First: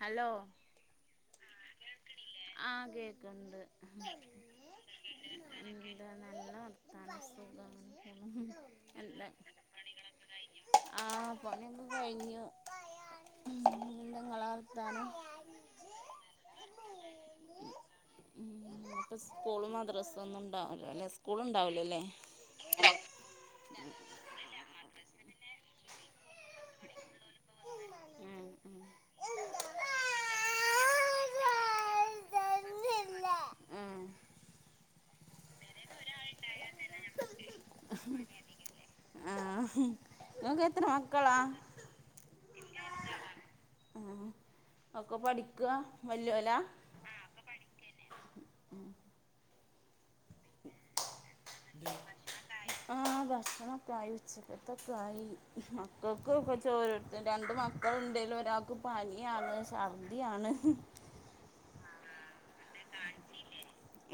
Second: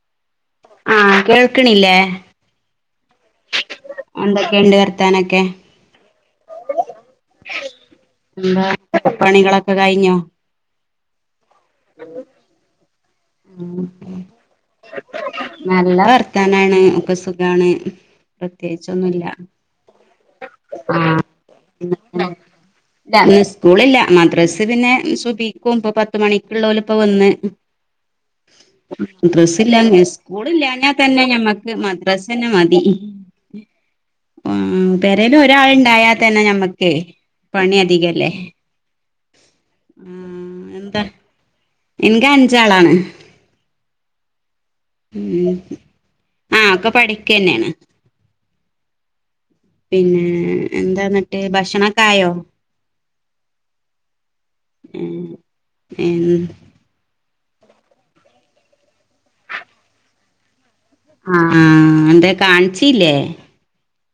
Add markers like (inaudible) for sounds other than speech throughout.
Hello ആഹ് കേൾക്കണില്ലേ ആഹ് കേക്ക്ണ്ട് എന്തൊക്കെയുണ്ട് വർത്താനൊക്കെ എന്താ നല്ല (inaudible) എന്താ എന്താ പണികളൊക്കെ കഴിഞ്ഞോ ആഹ് പണിക്കെ കഴിഞ്ഞു ന്ത ങ്ങളെ വർത്താന നല്ല വർത്താനാണ് ഒക്കെ സുഖണ് ഇന്നിപ്പോ പ്രത്യേകിച്ചൊന്നുല്ല സ്കൂളും മദ്രസ്സ ഒന്നും ഉണ്ടാവൂലല്ലേ അല്ലേ സ്കൂളും ഉണ്ടാവുലോല്ലേ ന്ന് സ്കൂളില്ല മദ്രസ് പിന്നെ സുഭിക്കും ഇപൊ പത്ത് മണിക്കുള്ളല് പ്പ വന്ന് ഉം ഉം മഡ്രസ്സ് ഇല്ലാ സ്കൂള ഇല്ലാഞ്ഞാൽ തന്നെ ഞമ്മക്ക് മദ്രസ്സ്ന്നെ മതി (inaudible) ഉം പെരേൽ ഒരാൾുണ്ടായാൽ തന്നെ നമ്മക്കേ പണി അധികല്ലേ ആഹ് ആഹ് ആ ഇങ്ങക്ക് എത്ര എന്താ മക്കളാ ഇൻക്ക് അഞ്ചാളാണ് ഉം ഒക്കെ ഉം പഠിക്കുക വല്യോലാ ആഹ് ഒക്കെ പഠിക്കന്നെണ് പിന്നെ എന്താന്നിട്ട് ഭക്ഷണക്കായോ ആ ഭക്ഷണക്കായി ഉച്ചത്തെ ആയി മക്കൾക്ക് ചോ രണ്ട് മക്കളുണ്ടെലും ഒരാൾക്ക് പനിയാണ് സഛർദിയാണ് ആഹ് എന്തേ കാണിച്ചില്ലേ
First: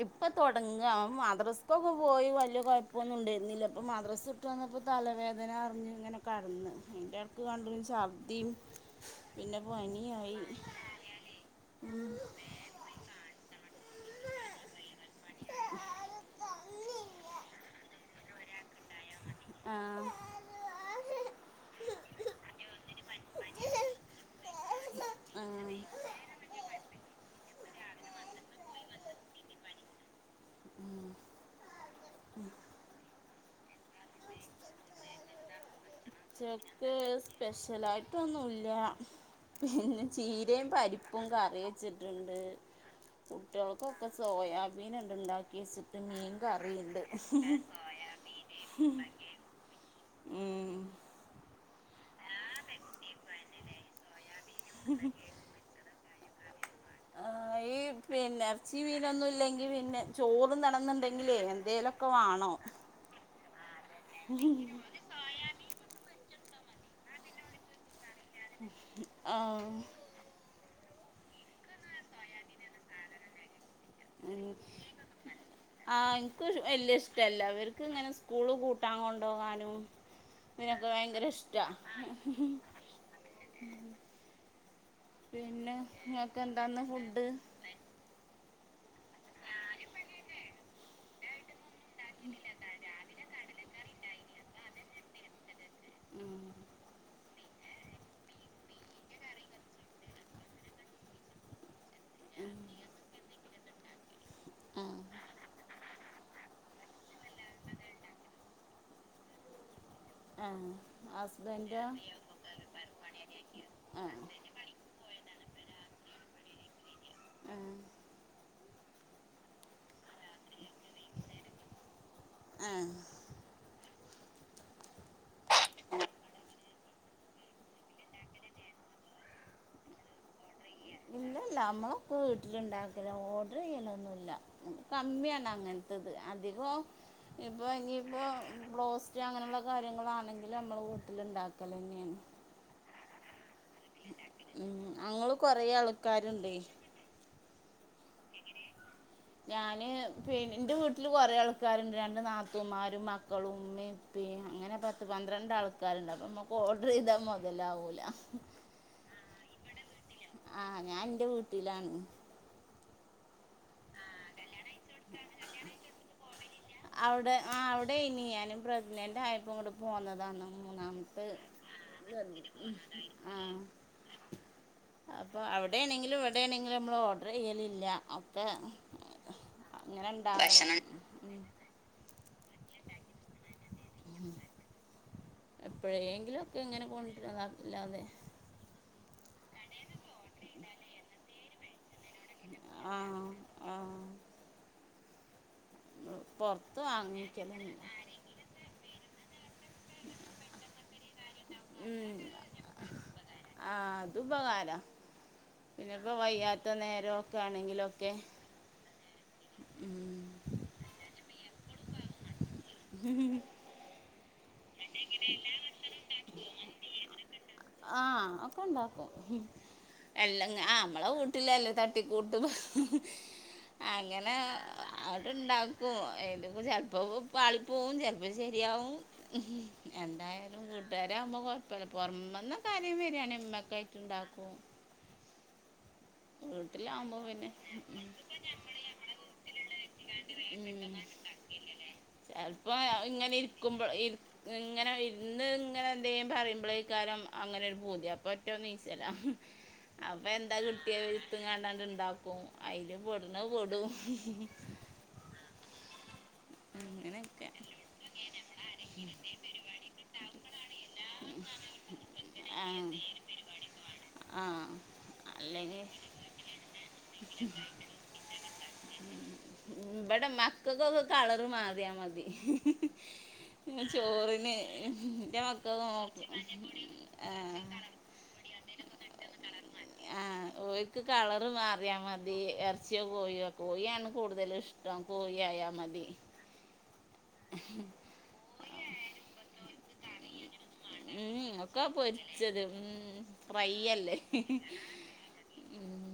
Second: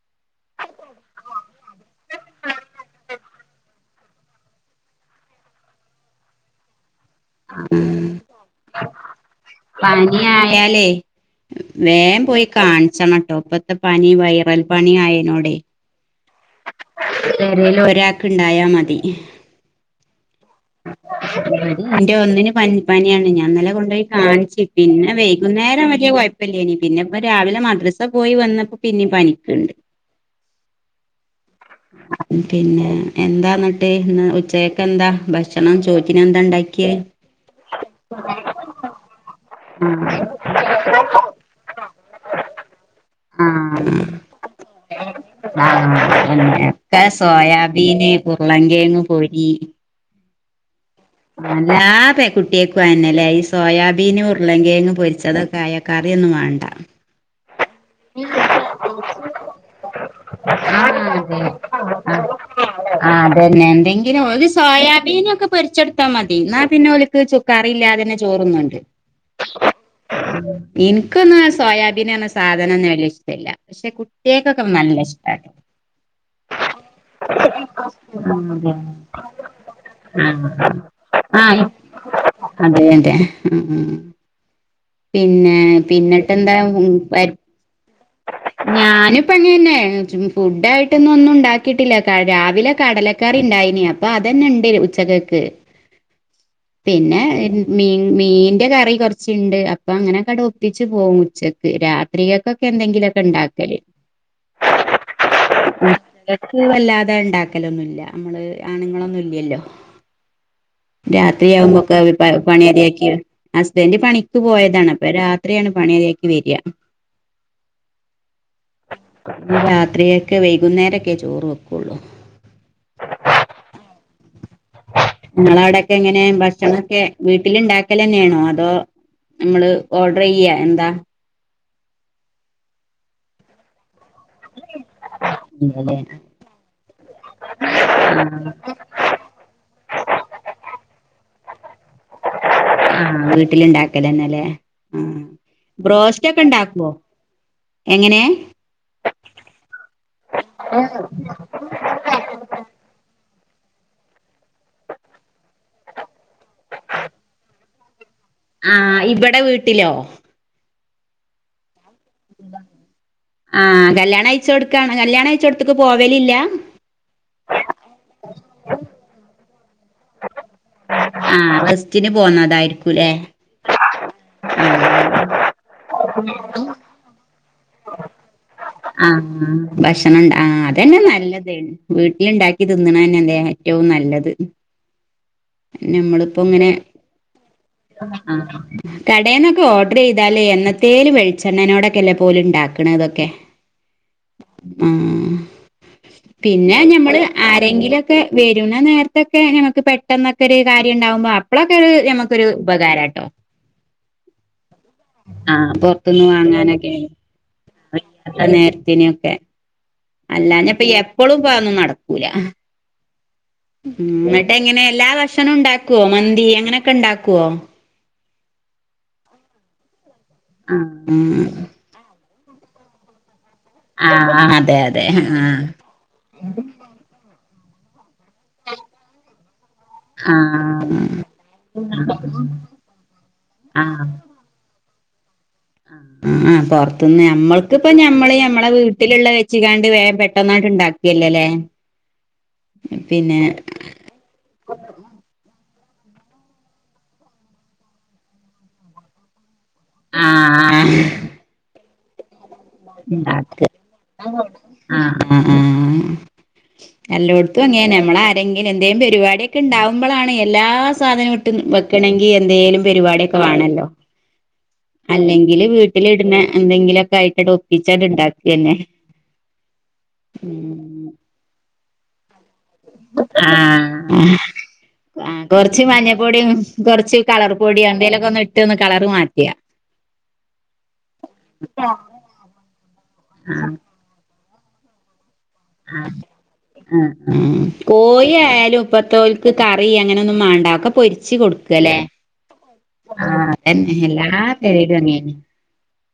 ഇപ്പം തുടങ്ങ ഓന് മദ്രാസക്കൊക്കെ പോയി വല്ല്യ കുഴപ്പന്നും ഉണ്ടായിരുന്നില്ല ഇപ്പൾ മദ്രസ്സ് ഇട്ട് വന്നപ്പോ തലവേദന അറി ഇനെക്കെ കടന്ന് എൻ്റെ ക്ക് കണ്ടും ഛർധിം പിന്നെ പനിയായി ഉം വേൻ പോയി കാണിച്ചണംട്ടോ ഇപ്പത്തെ പനി വൈറൽ പനി ആയതിനോടെ പെരേൽ ഒരാൾക്ക് ഇണ്ടായാ മതി ആഹ് എന്റെ ഒന്നിന് പനി പനിയാണ് ഞാൻഇന്നലെ അങ്ങനെ കൊണ്ടുയി കാണിച്ചി പിന്നെ വൈകുന്നേരം വല്ല്യ കൊഴ ല്ല്യേനി പിന്നെ ഇപ്പം രാവിലെ മദ്രസ പോയി വന്നപ്പോ പിന്നിം പനിക്കുണ്ട് ഉം പിന്നെ എന്താന്നിട്ട് ഉച്ചയൊക്കെ എന്താ ഭക്ഷ ഭക്ഷണം ചോറ്റിനെ എന്താ ഉണ്ടാക്കിയേ സ്പെഷ്യലായിട്ടൊന്നുമില്ല പിന്നെ ചീരയും പരിപ്പും കറി വെച്ചിട്ടുണ്ട് ആഹ് കുട്ടികൾക്കൊക്കെ സോയാബീൻ ഉണ്ടാക്കി വെച്ചിട്ട് മീൻ കറിയുണ്ട് ഉരുളങ്കേങ്ങ് പൊരി ഉം അല്ലാ പെൺകുട്ടിയേക്കുന്നെല്ലേ ഈ സോയാബീനും ഉരുളങ്കേങ്ങും പൊരിച്ച അതൊക്കെ ആയൊക്കെ കറിയൊന്നും വേണ്ട ആഹ് ഈ പിന്നെ ഇറച്ചി മീനൊന്നും ഇല്ലെങ്കി പിന്നെ ചോറും നടന്നുണ്ടെങ്കിലേ എന്തേലൊക്കെ വാണോ അതന്നെ എന്തെങ്കിലും ഒരു സോയാബീനൊക്കെ പൊരിച്ചെടുത്താൽ മതി എന്നാ പിന്നെ ഓലിക്ക് ചോ കറിയില്ലാതന്നെ ചോറുന്നുണ്ട് ആഹ് ഇൻക്കൊന്നാ സോയാബീനാറഞ്ഞ സാധ നൊന്നും വല്യ ഇഷ്ടമല്ല പക്ഷെ കുട്ടികൾക്കൊക്കെ നല്ല ഇഷ്ട്ടാണ് ആഹ് ഇനിക്കൊരു വല്യ ഇഷ്ടല്ല അവർക്ക് ഇങ്ങനെ സ്കൂള് കൂട്ടാൻ കൊണ്ടുപോകാനും ആഹ് ആഹ് അതെ അതെ പിന്നെ പിന്നിട്ട് ഇങ്ങക്ക് എന്താ എന്താന്ന് ഫുഡ് (unintelligible) ഞാനിപ്പോ അങ്ങന്നെ ഫുഡ് ആയിട്ടൊന്നും ഒന്നും ഉണ്ടാക്കിട്ടില്ല രാവിലെ കടല കറി ഉണ്ടായിനി അപ്പൊ അതന്നെ ഉണ്ട് ഉച്ചകക്ക് ആഹ് പിന്നെ മീ മീന്റെ കറി കുറച്ചുണ്ട് അപ്പൊ അങ്ങനെക്കെ ഒപ്പിച്ച് പോകും ഉച്ചക്ക് രാത്രിയൊക്കൊക്കെ എന്തെങ്കിലുമൊക്കെ ഉണ്ടാക്കല് ആഹ് ഉം (unintelligible) ഉച്ചക്ക് വല്ലാതെ ഉണ്ടാക്കലൊന്നുമല്ല നമ്മള് ആണുങ്ങളൊന്നും ഇല്ലല്ലോ ആഹ് ഹസ് രാത്രിയാവുമ്പൊക്കെ പണി മതിയാക്കി ഹസ്ബൻഡ് ആഹ് പണിക്കു പോയതാണ് അപ്പൊ രാത്രിയാണ് പണിയൊക്കെ കഴിഞ്ഞ് വരിക ആഹ് രാത്രിയൊക്കെ വൈകുന്നേരൊക്കെ ചോറ് വെക്കുള്ളൂ ആഹ് നിങ്ങളവിടൊക്കെ എങ്ങനെ ഭക്ഷണൊക്കെ വീട്ടില് ഉണ്ടാക്കൽ തന്നെയാണോ അതോ നമ്മള് ഓർഡർ ചെയ്യ എന്താ അല്ലല്ല നമ്മൾഒക്കെ വീട്ടിലുണ്ടാക്കല്ലാ ഓർഡർ ചെയ്യലൊന്നുമില്ല കമ്മിയാണ് ഇല്ലല്ലേ അങ്ങനത്തത് അധികം ഇപ്പോൾ ഇനിയിപ്പോൾ ബ്രോ സ്റ്റ്. അങ്ങനെയുള്ള കാര്യങ്ങളാണെങ്കിൽ നമ്മൾ വീട്ടില് ഉണ്ടാക്കൽ തന്നെയാണ് ആഹ് വീട്ടിലുണ്ടാക്ക ക്കലന്നല്ലേ ഉം ആ ഞങ്ങള് കൊറേ ബ്രോസ്റ്റ് ഒക്കെ ആൾക്കാരുണ്ടേ ഉണ്ടാക്കുവോ എങ്ങനെ ഞാന് എന്റെ വീട്ടില് കൊറെ ആൾക്ക ആൾക്കാരുണ്ട് രണ്ട് നാത്തൂമാരും മക്കളും ഉമ്മയും ഉപ്പേം അങ്ങനെ പത്ത് പന്ത്രണ്ട് ആൾ ക്കാരുണ്ട് അപ്പൊ നമുക്ക് ഓർഡർ ചെയ്താ മുതലാവൂല ആ ഇവിടെ വീട്ടിലോ ആഹ് ഞാൻ ഇന്റെ വീട്ടിലാണ് ആഹ് കല്യാണം കഴിച്ച കൊടുക്കാണ് കല്യാണം കഴിച്ച കൊടുത്തക്ക് പോവലില്ല അവിടെ ആ അവിടെ ഞാനും പ്രഗ്നന്റ് അയപ്പം ഇങ്ങോട്ട് പോന്നതാണ് മൂന്നാമത്തെ ആഹ് റെസ്റ്റിന് ഗർഭി പോന്നതായിരിക്കൂല്ലേ ആഹ് ആഹ് അപ്പൊ അവിടെ ആണെങ്കിലും ഇവിടെ ആണെങ്കിലും നമ്മൾ ഓർഡർ ചെയ്യലില്ല കെ ആഹ് അങ്ങനെണ്ടാവ (unintelligible) വീട്ടില്ണ്ടാക്കി തിന്ന്ണന്നെ ഏറ്റവും നല്ലത് എപ്പോഴയെങ്കിലും ഒക്കെ ഇങ്ങനെ കൊണ്ടരുന്നല്ലാതെ ആ കടെന്നൊക്കെ ഓർഡർ ചെയ്താല് എന്നത്തേൽ വെളിച്ചെണ്ണനോടൊക്കെല്ലേ ഓല്ണ്ടാക്കണ ആ ഇതൊക്കെ ആ ആ പിന്നെ പുറത്ത് ഞമ്മള് വാങ്ങിക്കലന്നെ ആരെങ്കിലും പെ വരുന്ന നേരത്തൊക്കെ നമുക്ക് പെട്ടെന്നൊക്കെ ഒരു കാര്യം ഉണ്ടാവുമ്പോൾ അപ്പോഴൊക്കെ നക്ക് പരു ഉപകാരാട്ടോ ആ അത് ഉപകാരം ആ പെറത്തൊന്ന് വാങ്ങാനൊക്കെ ത്ത ആണെങ്കിലൊക്കെ അ നേരത്തിനെക്കെ ഉം ഉം അല്ലാഞ്ഞഎപ്പ ളും പ ത്അന്നും നടക്കൂല ഉം ഉം ഇങ്ങട്ട് എങ്ങനെ എല്ലാ ഭക്ഷണവും ഉണ്ടാക്കുവോ മന്തി അങ്ങനെയൊക്കെ ഇണ്ടാക്കുവോ ആഹക്കെ ഉണ്ടാക്കും എല്ലാം നമ്മളെ വീട്ടിലല്ല അ തട്ട് ട്ടിക്കൂട്ട് ആഹ് അങ്ങനെ ആഹ് അതെ അതെ അത് ആഹ് ഇണ്ടാക്കും അയിന്റെപ്പം പാളിപ്പോവും ചിലപ്പോൾ ശരിയാവും എന്തായാലും ആഹ് വീട്കാരകുമ്പോൾ കുഴപ്പമില്ല പുറമന്ന കാര്യം വെരണമ്മക്കാ ആയിട്ട് ഇണ്ടാക്കും ആഹ ആ ആ പുറത്തുന്ന് വീട്ടിലാവുമ്പോൾ പിന്നെ ഞമ്മൾക്കിപ്പ ഞമ്മള് ഞമ്മളെ വീട്ടിലുള്ള വെച്ച കാണ്ട് വേ പെട്ടന്ന് ഇണ്ടാക്കിയല്ലേല്ലേ ചിലപ്പോ ഇങ്ങനെ ഇരിക്കുമ്പോ ഇരി ഇങ്ങനെ ഇര്ന്ന് ഇങ്ങനെ എന്തെിലും പറയുമ്പോളേക്കാലം അങ്ങനെ ഒരു പൂതി അപ്പോൾ റ്റോ ഒന്നുനിച്ച ല്ലാ (unintelligible) അപ്പൊ എന്താ ആഹ് കിട്ടിയെ എടുത്ത് കണ്ടണ്ട് ഇണ്ടാക്കും അയില് പൊടുന്ന പൊടും ആഹ ഉം ഉം ഉം എല്ലോട്ത്തും അങ്ങനെ നമ്മള ആരെങ്കിലും എന്തെ പരിപാടിയൊക്കെ ഉണ്ടാവുമ്പോളാണ് എല്ലാ സാധനവും ക്കുംവെക്കണെങ്കിൽ എന്തേങ്കലും പരിപാടിയൊക്കെ വാണല്ലോ ആഹ അല്ലെങ്കില് വീട്ടിലിടുന്ന എന്തെങ്കിലൊക്കെ ആയിട്ട് ഒപ്പിച്ചാണ്ട് ണ്ടാകന്നെ വിടെ മക്കക്കൊക്കെ കളറ് മാറിയാ മതി ആഹ് ആഹ് ചോറിന് എന്റെ മക്ക നോക്ക കുറച്ച് കളർ പൊടിയോ എന്തെേലൊക്കെ ഒന്ന് ഇട്ട് ഒന്ന് കളർ മാറ്റ ആഹ് ഓൽക്ക് കളർ മാറിയ മതി ഇറച്ചിയോ കോഴോ കോഴിയാണ് കൂടുതല് ഇഷ്ട്ടം ഇതാകുമ്പോകോഴിയാമതി ആ ആ കോയിയാലും ഇപ്പതോൽ കറി അങ്ങനെ ഒന്നും മണ്ട ഒക്കെ പൊരിച്ച് ഉം ഒക്കെ കൊടുക്കല്ലേെ പൊരിച്ചത് ഉം എല്ലാ (unintelligible) ഉം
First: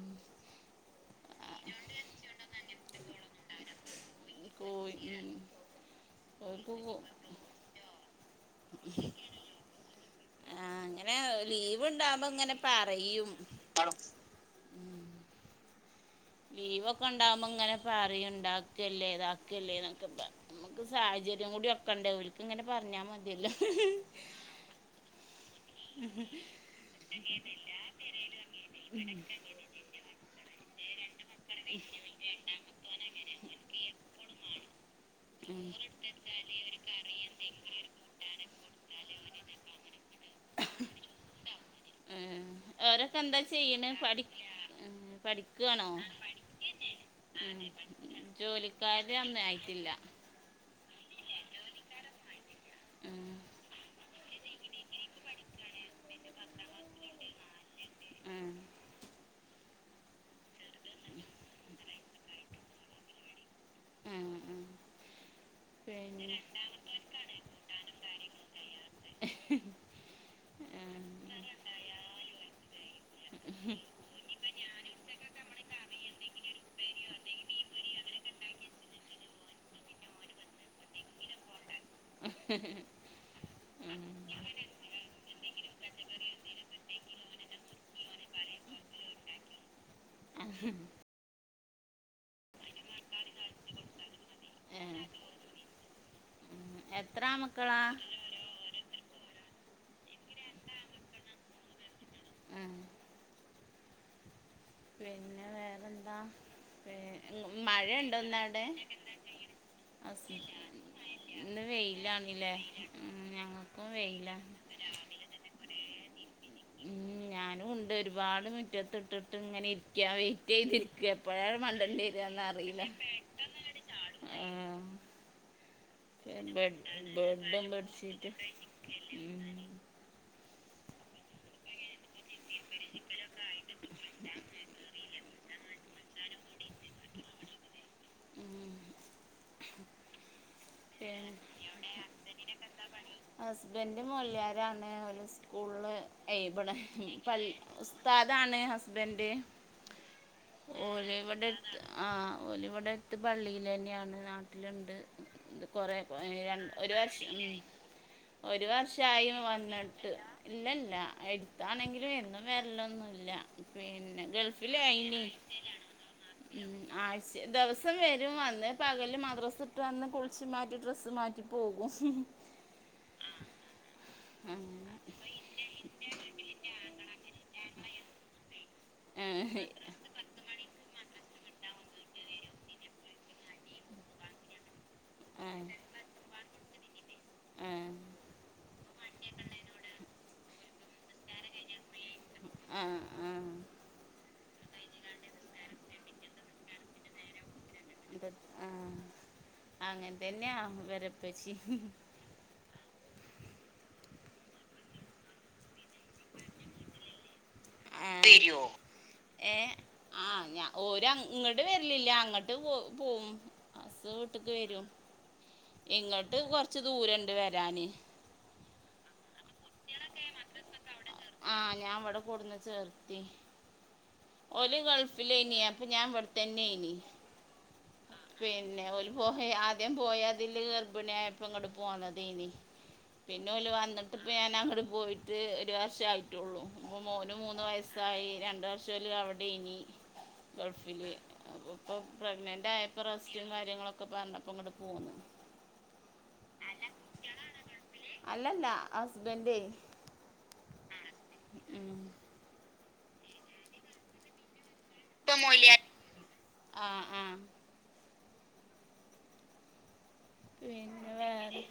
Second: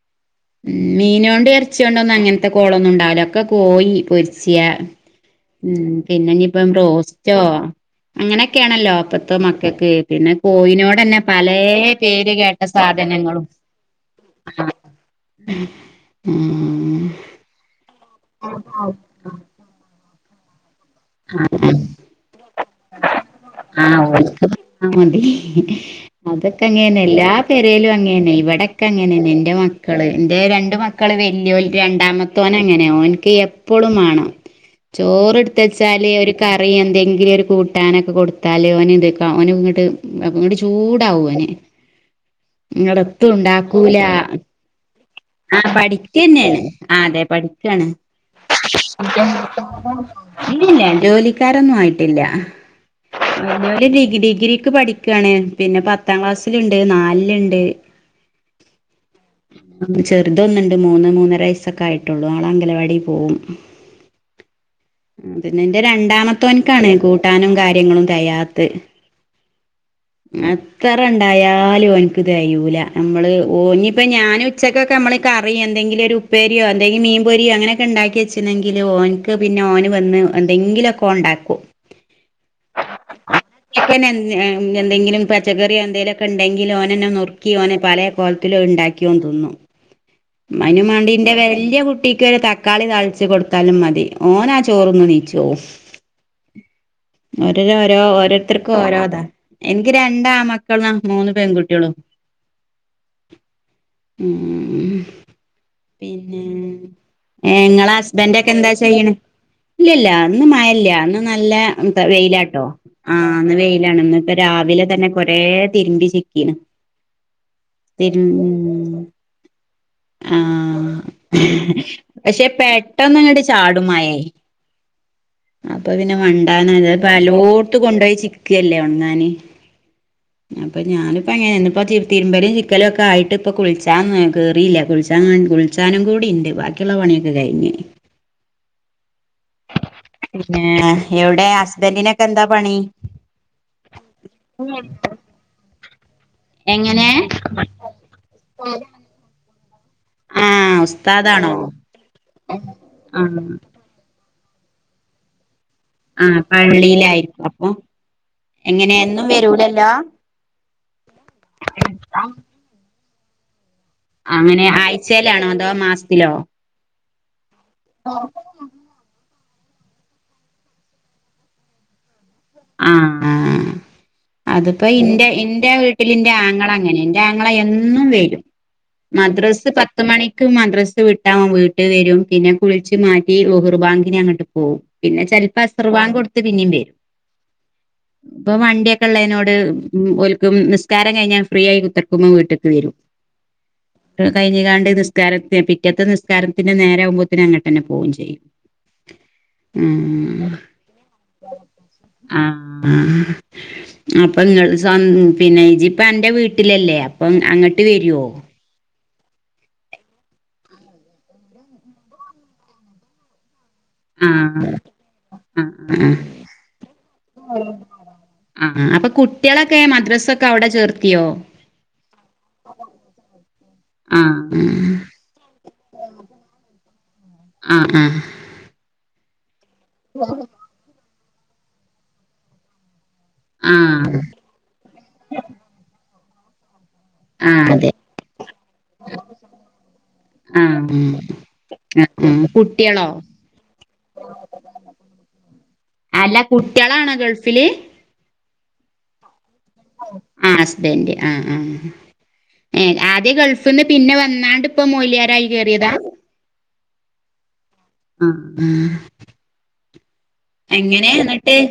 മീനോണ്ട് ഇറച്ചൊണ്ട ഒന്നും അങ്ങനത്തെ കോളൊന്നും ഉണ്ടാവില്ലൊക്കെ കോയി പൊരി കോഴി ഉം പിന്നെ ഇഞ്ഞിപ്പം ഓര്ക്ക് കോ ബ്രോസ്റ്റോ അങ്ങനെയൊക്കെയാണല്ലോ അപ്പത്തോ മക്കൾക്ക് പിന്നെ ആഹ് അങ്ങനെ കോഴിനോട്ന്നെ പലെ ലീവ് ഉണ്ടാവുമ്പോ പേര് ഇങ്ങനെ കേട്ട പറയും സാധനങ്ങളും (unintelligible) ലീവൊക്കെ ഉം ഉണ്ടാവകുമ്പോ ഇങ്ങനെ പറയും ഉണ്ടാക്കല്ലേ ഇതാക്കല്ലേ എന്നൊക്കെ പറ നമുക്ക് സാഹചര്യം കൂടി ഒക്കണ്ടേ ഓൽക്ക് ഇങ്ങനെ പറഞ്ഞാൽ മതിയല്ലോ ആ മന്തി അതൊക്കെ അങ്ങനന്നെ എല്ലാ പേരേലും അങ്ങന്നെ ഇവിടെക്കെ അങ്ങനെന്ന എന്റെ മക്ക മകൾ എന്റെ രണ്ട് മക്കള് രണ്ടാമത്തോന അങ്ങനെയ ഓനിക്ക് എപ്പോഴും വേണം ചോറ്ടുത്ത് ഉം വെച്ച ച്ചാല് ഒരു കറി എന്തെങ്കിലും ഒരു കൂട്ടാനൊക്കെ കൊടുത്താല് ഓന് ഇത് ഓന് ഇങ്ങോട്ട് അപ്പ ങ്ങട്ട് ചൂടാവോന്. ഏഹ് അവരൊക്കെ എന്താ ചെയ്യണ് ഇങ്ങടെത്തുണ്ടാക്കൂല. പഠി ഏഹ് പഠിക്കാണോ ക്യന്നേണ്. ആ അതെ ഉം പഠിക്കാണ്. ജോലിക്കാര് അന്ന് ആയിട്ടില്ല ഇല്ലല്ല. ജോലിക്കാരൊന്നും ആയിട്ടില്ല. അഹ് ഉം ഓല് ഡിഗ്രി ഡിഗ്രിക്ക് പഠിക്കാണ്. പിന്നെ പത്താം ക്ലാസ്സില്ണ്ട്, നാൽ ല്ണ്ട്. ആഹ്. ചെറുതൊന്ന്ണ്ട്, മൂന്ന് മൂന്നര വയസ്സൊക്കെ ആയിട്ടുള്ളു. ആളംഗലവാടി പോവും. ആഹ് ഉം. അ പിന്നെ ന്റെ പിന്നെ രണ്ടാമത്തോൻക്കാണ് കൂട്ടാനും കാര്യങ്ങളും തെയാത്ത. എ ഉം ത്തറണ്ടായാലും ഓൻക്ക്‌ തെയൂല. നമ്മള് ഓ ഞ്ഞിപ്പോ ഞാനുച്ചക്കൊക്കെ നമ്മള് കറി എന്തെങ്കിലൊരു ഉപ്പേര്യോ എന്തെങ്കി മീൻപൊര്യോ അങ്ങനൊക്കെ ണ്ടാക്കി വെച്ച്ണെങ്കില് ഓൻക്ക്‌ പിന്നെ ഓന് വന്ന് എന്തെങ്കിലൊക്കെ ഓൻണ്ടാക്കും. ഉം (unintelligible) എന്തെങ്കിലും പച്ചക്കറ്യോ എന്തേലൊക്കെണ്ടെങ്കില് ഓനെന്നെ നുർക്കി ഓന് പലേ കോൽത്ത്ലും അത്ണ്ടാക്കി ഓൻത് ന്നും അയ്നുമാണ്ടി ന്റെ വെല്യ കുട്ടി. ക്കൊരു തക്കാളി താൾച്ച് കൊട്ത്താലും മതി. ഓനാ ഏഹ് ചോറ്ന്ന് നീച്ചോവും. ഉം എത്ര ഒരൊ രോ ആമക്കളാ രോ ഓരോ. ത്തര്ക്ക്‌ ഓരോതാ. എനിക്ക്‌ രണ്ടാമക്കളാ മൂന്ന് പെൺകുട്ട്യൊളും. ഉം ഉംഉം ഉം പിന്നെ വേറെന്താ പിന്നെ.. പി ഏഹ് ങ്ങളെ മഴയുണ്ടോ ഹസ്ബന്റൊക്കെ ഇന്നവിടെ എന്താ ചെയ്യണേ? ഇല്ലല്ല ഹസ് ന്ന് മഴല്ല. ഇന്ന് നല്ല വെയിലാണില്ലേ വെയിലാട്ടോ. ഉം ആ ഇന്ന് ഞങ്ങൾക്കും വെയിലാണ്. ന്ന് പ്പ രാവിലെ തന്നെ കൊറേ തിര്മ്പി ചിക്കീണ്. ഞാനുംണ്ട് ഒരുപാട് തിരു മുറ്റത്ത്ട്ട്ട്ട് ങ്ങനെ ഇരി ക്യാ.. ആഹ് വെയിറ്റയ്തിരിക്കാ എപ്പഴാ പക്ഷെ മണ്ടണ്ടിര്യാന്നറീല. പെട്ടെന്നങ്ങട്ട് ചാടും മഴേ ആഹ്. അപ്പൊ പിന്നെ ബെഡ് മണ്ടാനല്ലേഅത് പ്പ ബെഡും അല്ലോട്ത്തും കൊണ്ടോയി ബെഡ്ഷീറ്റും ചിക്കല്ലേ ഒണങ്ങാന്. ഉം അപ്പൊ ഞാനിപ്പങ്ങനെ ന്ന്പ്പൊ തി തിര്മ്പലും ചിക്കലൊക്കായിട്ട്പ്പൊ കുൾച്ചാൻകേറീല്ല. കുൾച്ചാൻ മ കുൾച്ചാനും കൂടിണ്ട്. ബാക്കിള്ള പണിയൊക്കെ കൈഞ്ഞ്. പിന്നെ എവിടെ ഹസ്ബന്റിനൊക്കെ എന്താ പണി? ഹസ്ബന്റ് മോല്യാരാണ്. ഓല് സ് സ്കൂൾള് ഏയ് ഇബടെ എങ്ങനെ പള് ഉസ്താദാണ് ഹസ്ബൻഡ് ആഹ് ഓല് ഉസ്താദാണോ ഇവടെട്ത്ത് ആഹ് ഓല് ഇവടെടെത്ത് ആഹ് പള്ളിലെന്യാണ്. നാ ട്ടില്ണ്ട്. ഇത് കൊറേ ആഹ് ര ഒരു വർഷം പള്ളിയിലായിരിക്കും അപ്പൊ ഒരു എങ്ങനെ എന്നും വർഷായി വരൂലല്ലോ വന്നിട്ട്. ഇല്ലല്ല. എട്ത്താണെങ്കിലും ആഹ് എന്നും വെര്ലൊന്നുല്ല. പി അങ്ങനെ ഗൾഫിലെയനി. ആഴ്ചയിലാണോ അതോ മാസത്തിലോ ആഴ്ചെ ദെവസം വരും. വന്ന് പകല് മദ്രസ്ട്ട് വന്ന് കുൾ ച്ച് മാറ്റി ഡ്രെസ്സ് മാറ്റിപ്പോകും. ആഹ് ആഹ്. അത്പ്പോ അങ്ങനെ ഇന്റെ ഇന്റെ വീ ട്ടിലിന്റെ ആങ്ങള അങ്ങനെ. ന്റെ ആങ്ങള എന്നും വരും. ഏഹ് മദ്രസ് പത്ത് മണി ക്ക് മദ്രസ് വിട്ട ഓൻ വീട്ടി വരും. പിന്നെ കുൾച്ച്മാറ്റി ളുഹുർ ബാങ്കിന് അങ്ങട്ട് പോവും പിന്നെ ചെൽപ്പൊ ആഹ് അസർവാങ്കട്ത്ത് പിന്നിം വരും. ആഹ്. പ്പം വണ്ടിഒയൊക്കെ ള്ളേനോട് ഓൽക്ക്‌ നിസ്കാരം കഴിഞ്ഞാ ഫ്രീയായി കുത്തർ ക്കുമ്പം വീട്ട്ക്ക്‌ വരും. ആഹ് ആഹ് ട്ടത് കഴിഞ്ഞ്കാണ്ട് നിസ്കാരത്തി പിറ്റത്തെ നിസ്കാരത്തിന്റെ നേരാ വുമ്പോത്ത്ന് അങ്ങട്ടെന്നെ പോവും ചെയ്യും. ഉം അങ്ങൻതന്യാവരപ്പച്ചി... ആഹ് ആഹ് അപ്പൊ നിങ്ങള് സം. പിന്നെ ഇജ്ജ് ഇപ്പോ അന്റെ വീട്ടിലല്ലേ അപ്പം അങ്ങട്ട് വരുവോ അതെയോ. ഏ ആ ഞാ ഓര് ഇങ്ങട്ട് വരലില്ല അങ്ങട്ട് പോ പോവും. ബസ് വീട്ട്ക്ക് ആഹ് വരും ആഹ് ആഹ് ഇങ്ങട്ട് കൊറച്ച് ദൂരണ്ട് വരാന്. ആ അപ്പ കുട്ടി. കുട്ട്യാളൊക്കെ മദ്രസൊക്കെ അവിടെ ചേർത്തിയോ? ആഹ് ഞാൻ ഇവിടെ കൊടുന്ന് ചേർത്തി ആഹ് ആഹ് ഫിലേനി അപ്പ ഞാൻവട്ത്തന്നേനി ആ ആഹ്. പിന്നെ ഓല് പോകെ ആദ്യം പോയ അതില് ഗർഭിണിയായപ്പം ഇങ്ങട്ട് പോന്നതേനി. പിന്നെ ഓല് വന്നിട്ട് ആഹ് ഇപ്പോ ഞാൻ അങ്ങോടെ പോയിട്ട് ഒരു വർഷം ആയിട്ടുള്ളൂ മോനും മൂന്ന് ആഹ് അതെ വയസ്സായി രണ്ട് വർഷം ഓര് അവിടെ ഏനി. ആഹ് ഗൾഫില് അപ്പൊ ഇപ്പൊ ആഹ് പ്രഗ്നന്റ് ആയപ്പോ കുട്ടികളോ റസ്റ്റും കാര്യങ്ങളൊക്കെ പറഞ്ഞപ്പ ഇങ്ങട്. ഉം. അല്ല കുട്ട്യാളാണോ ഗൾഫില്? അല്ലല്ല ഹസ്ബൻഡേ. ആ ഹസ്ബൻഡ് ആഹ് ആഹ് ഉം ഏ ആദ്യ ഗൾഫിന്ന് പിന്നെ വന്നാണ്ട്. ഇപ്പൊ ഇപ്പൊ മൊയിലിയാരായി മൊയിലിയാ കേയറിയതാ? ആഹ് ആഹ് ആഹാ. എങ്ങനെ പിന്നെ ഇന്നിട്ട്? വേറെ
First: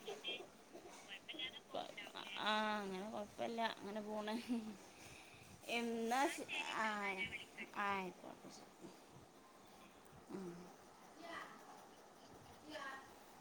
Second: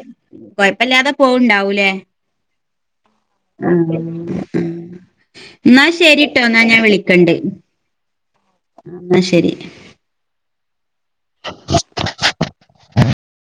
കൊഴപ്പില്ലാതെ പോവണ്ടാവൂലേ? ആഹ് അങ്ങനെ കൊഴപ്പല്ല അങ്ങനെ പോണ്. എന്നാ എന്താ ശരിട്ടോ എന്നാ ഞാൻ ആഹ് വിളിക്കണ്ട് അയിക്കോട്ടെ എന്നാ ശരി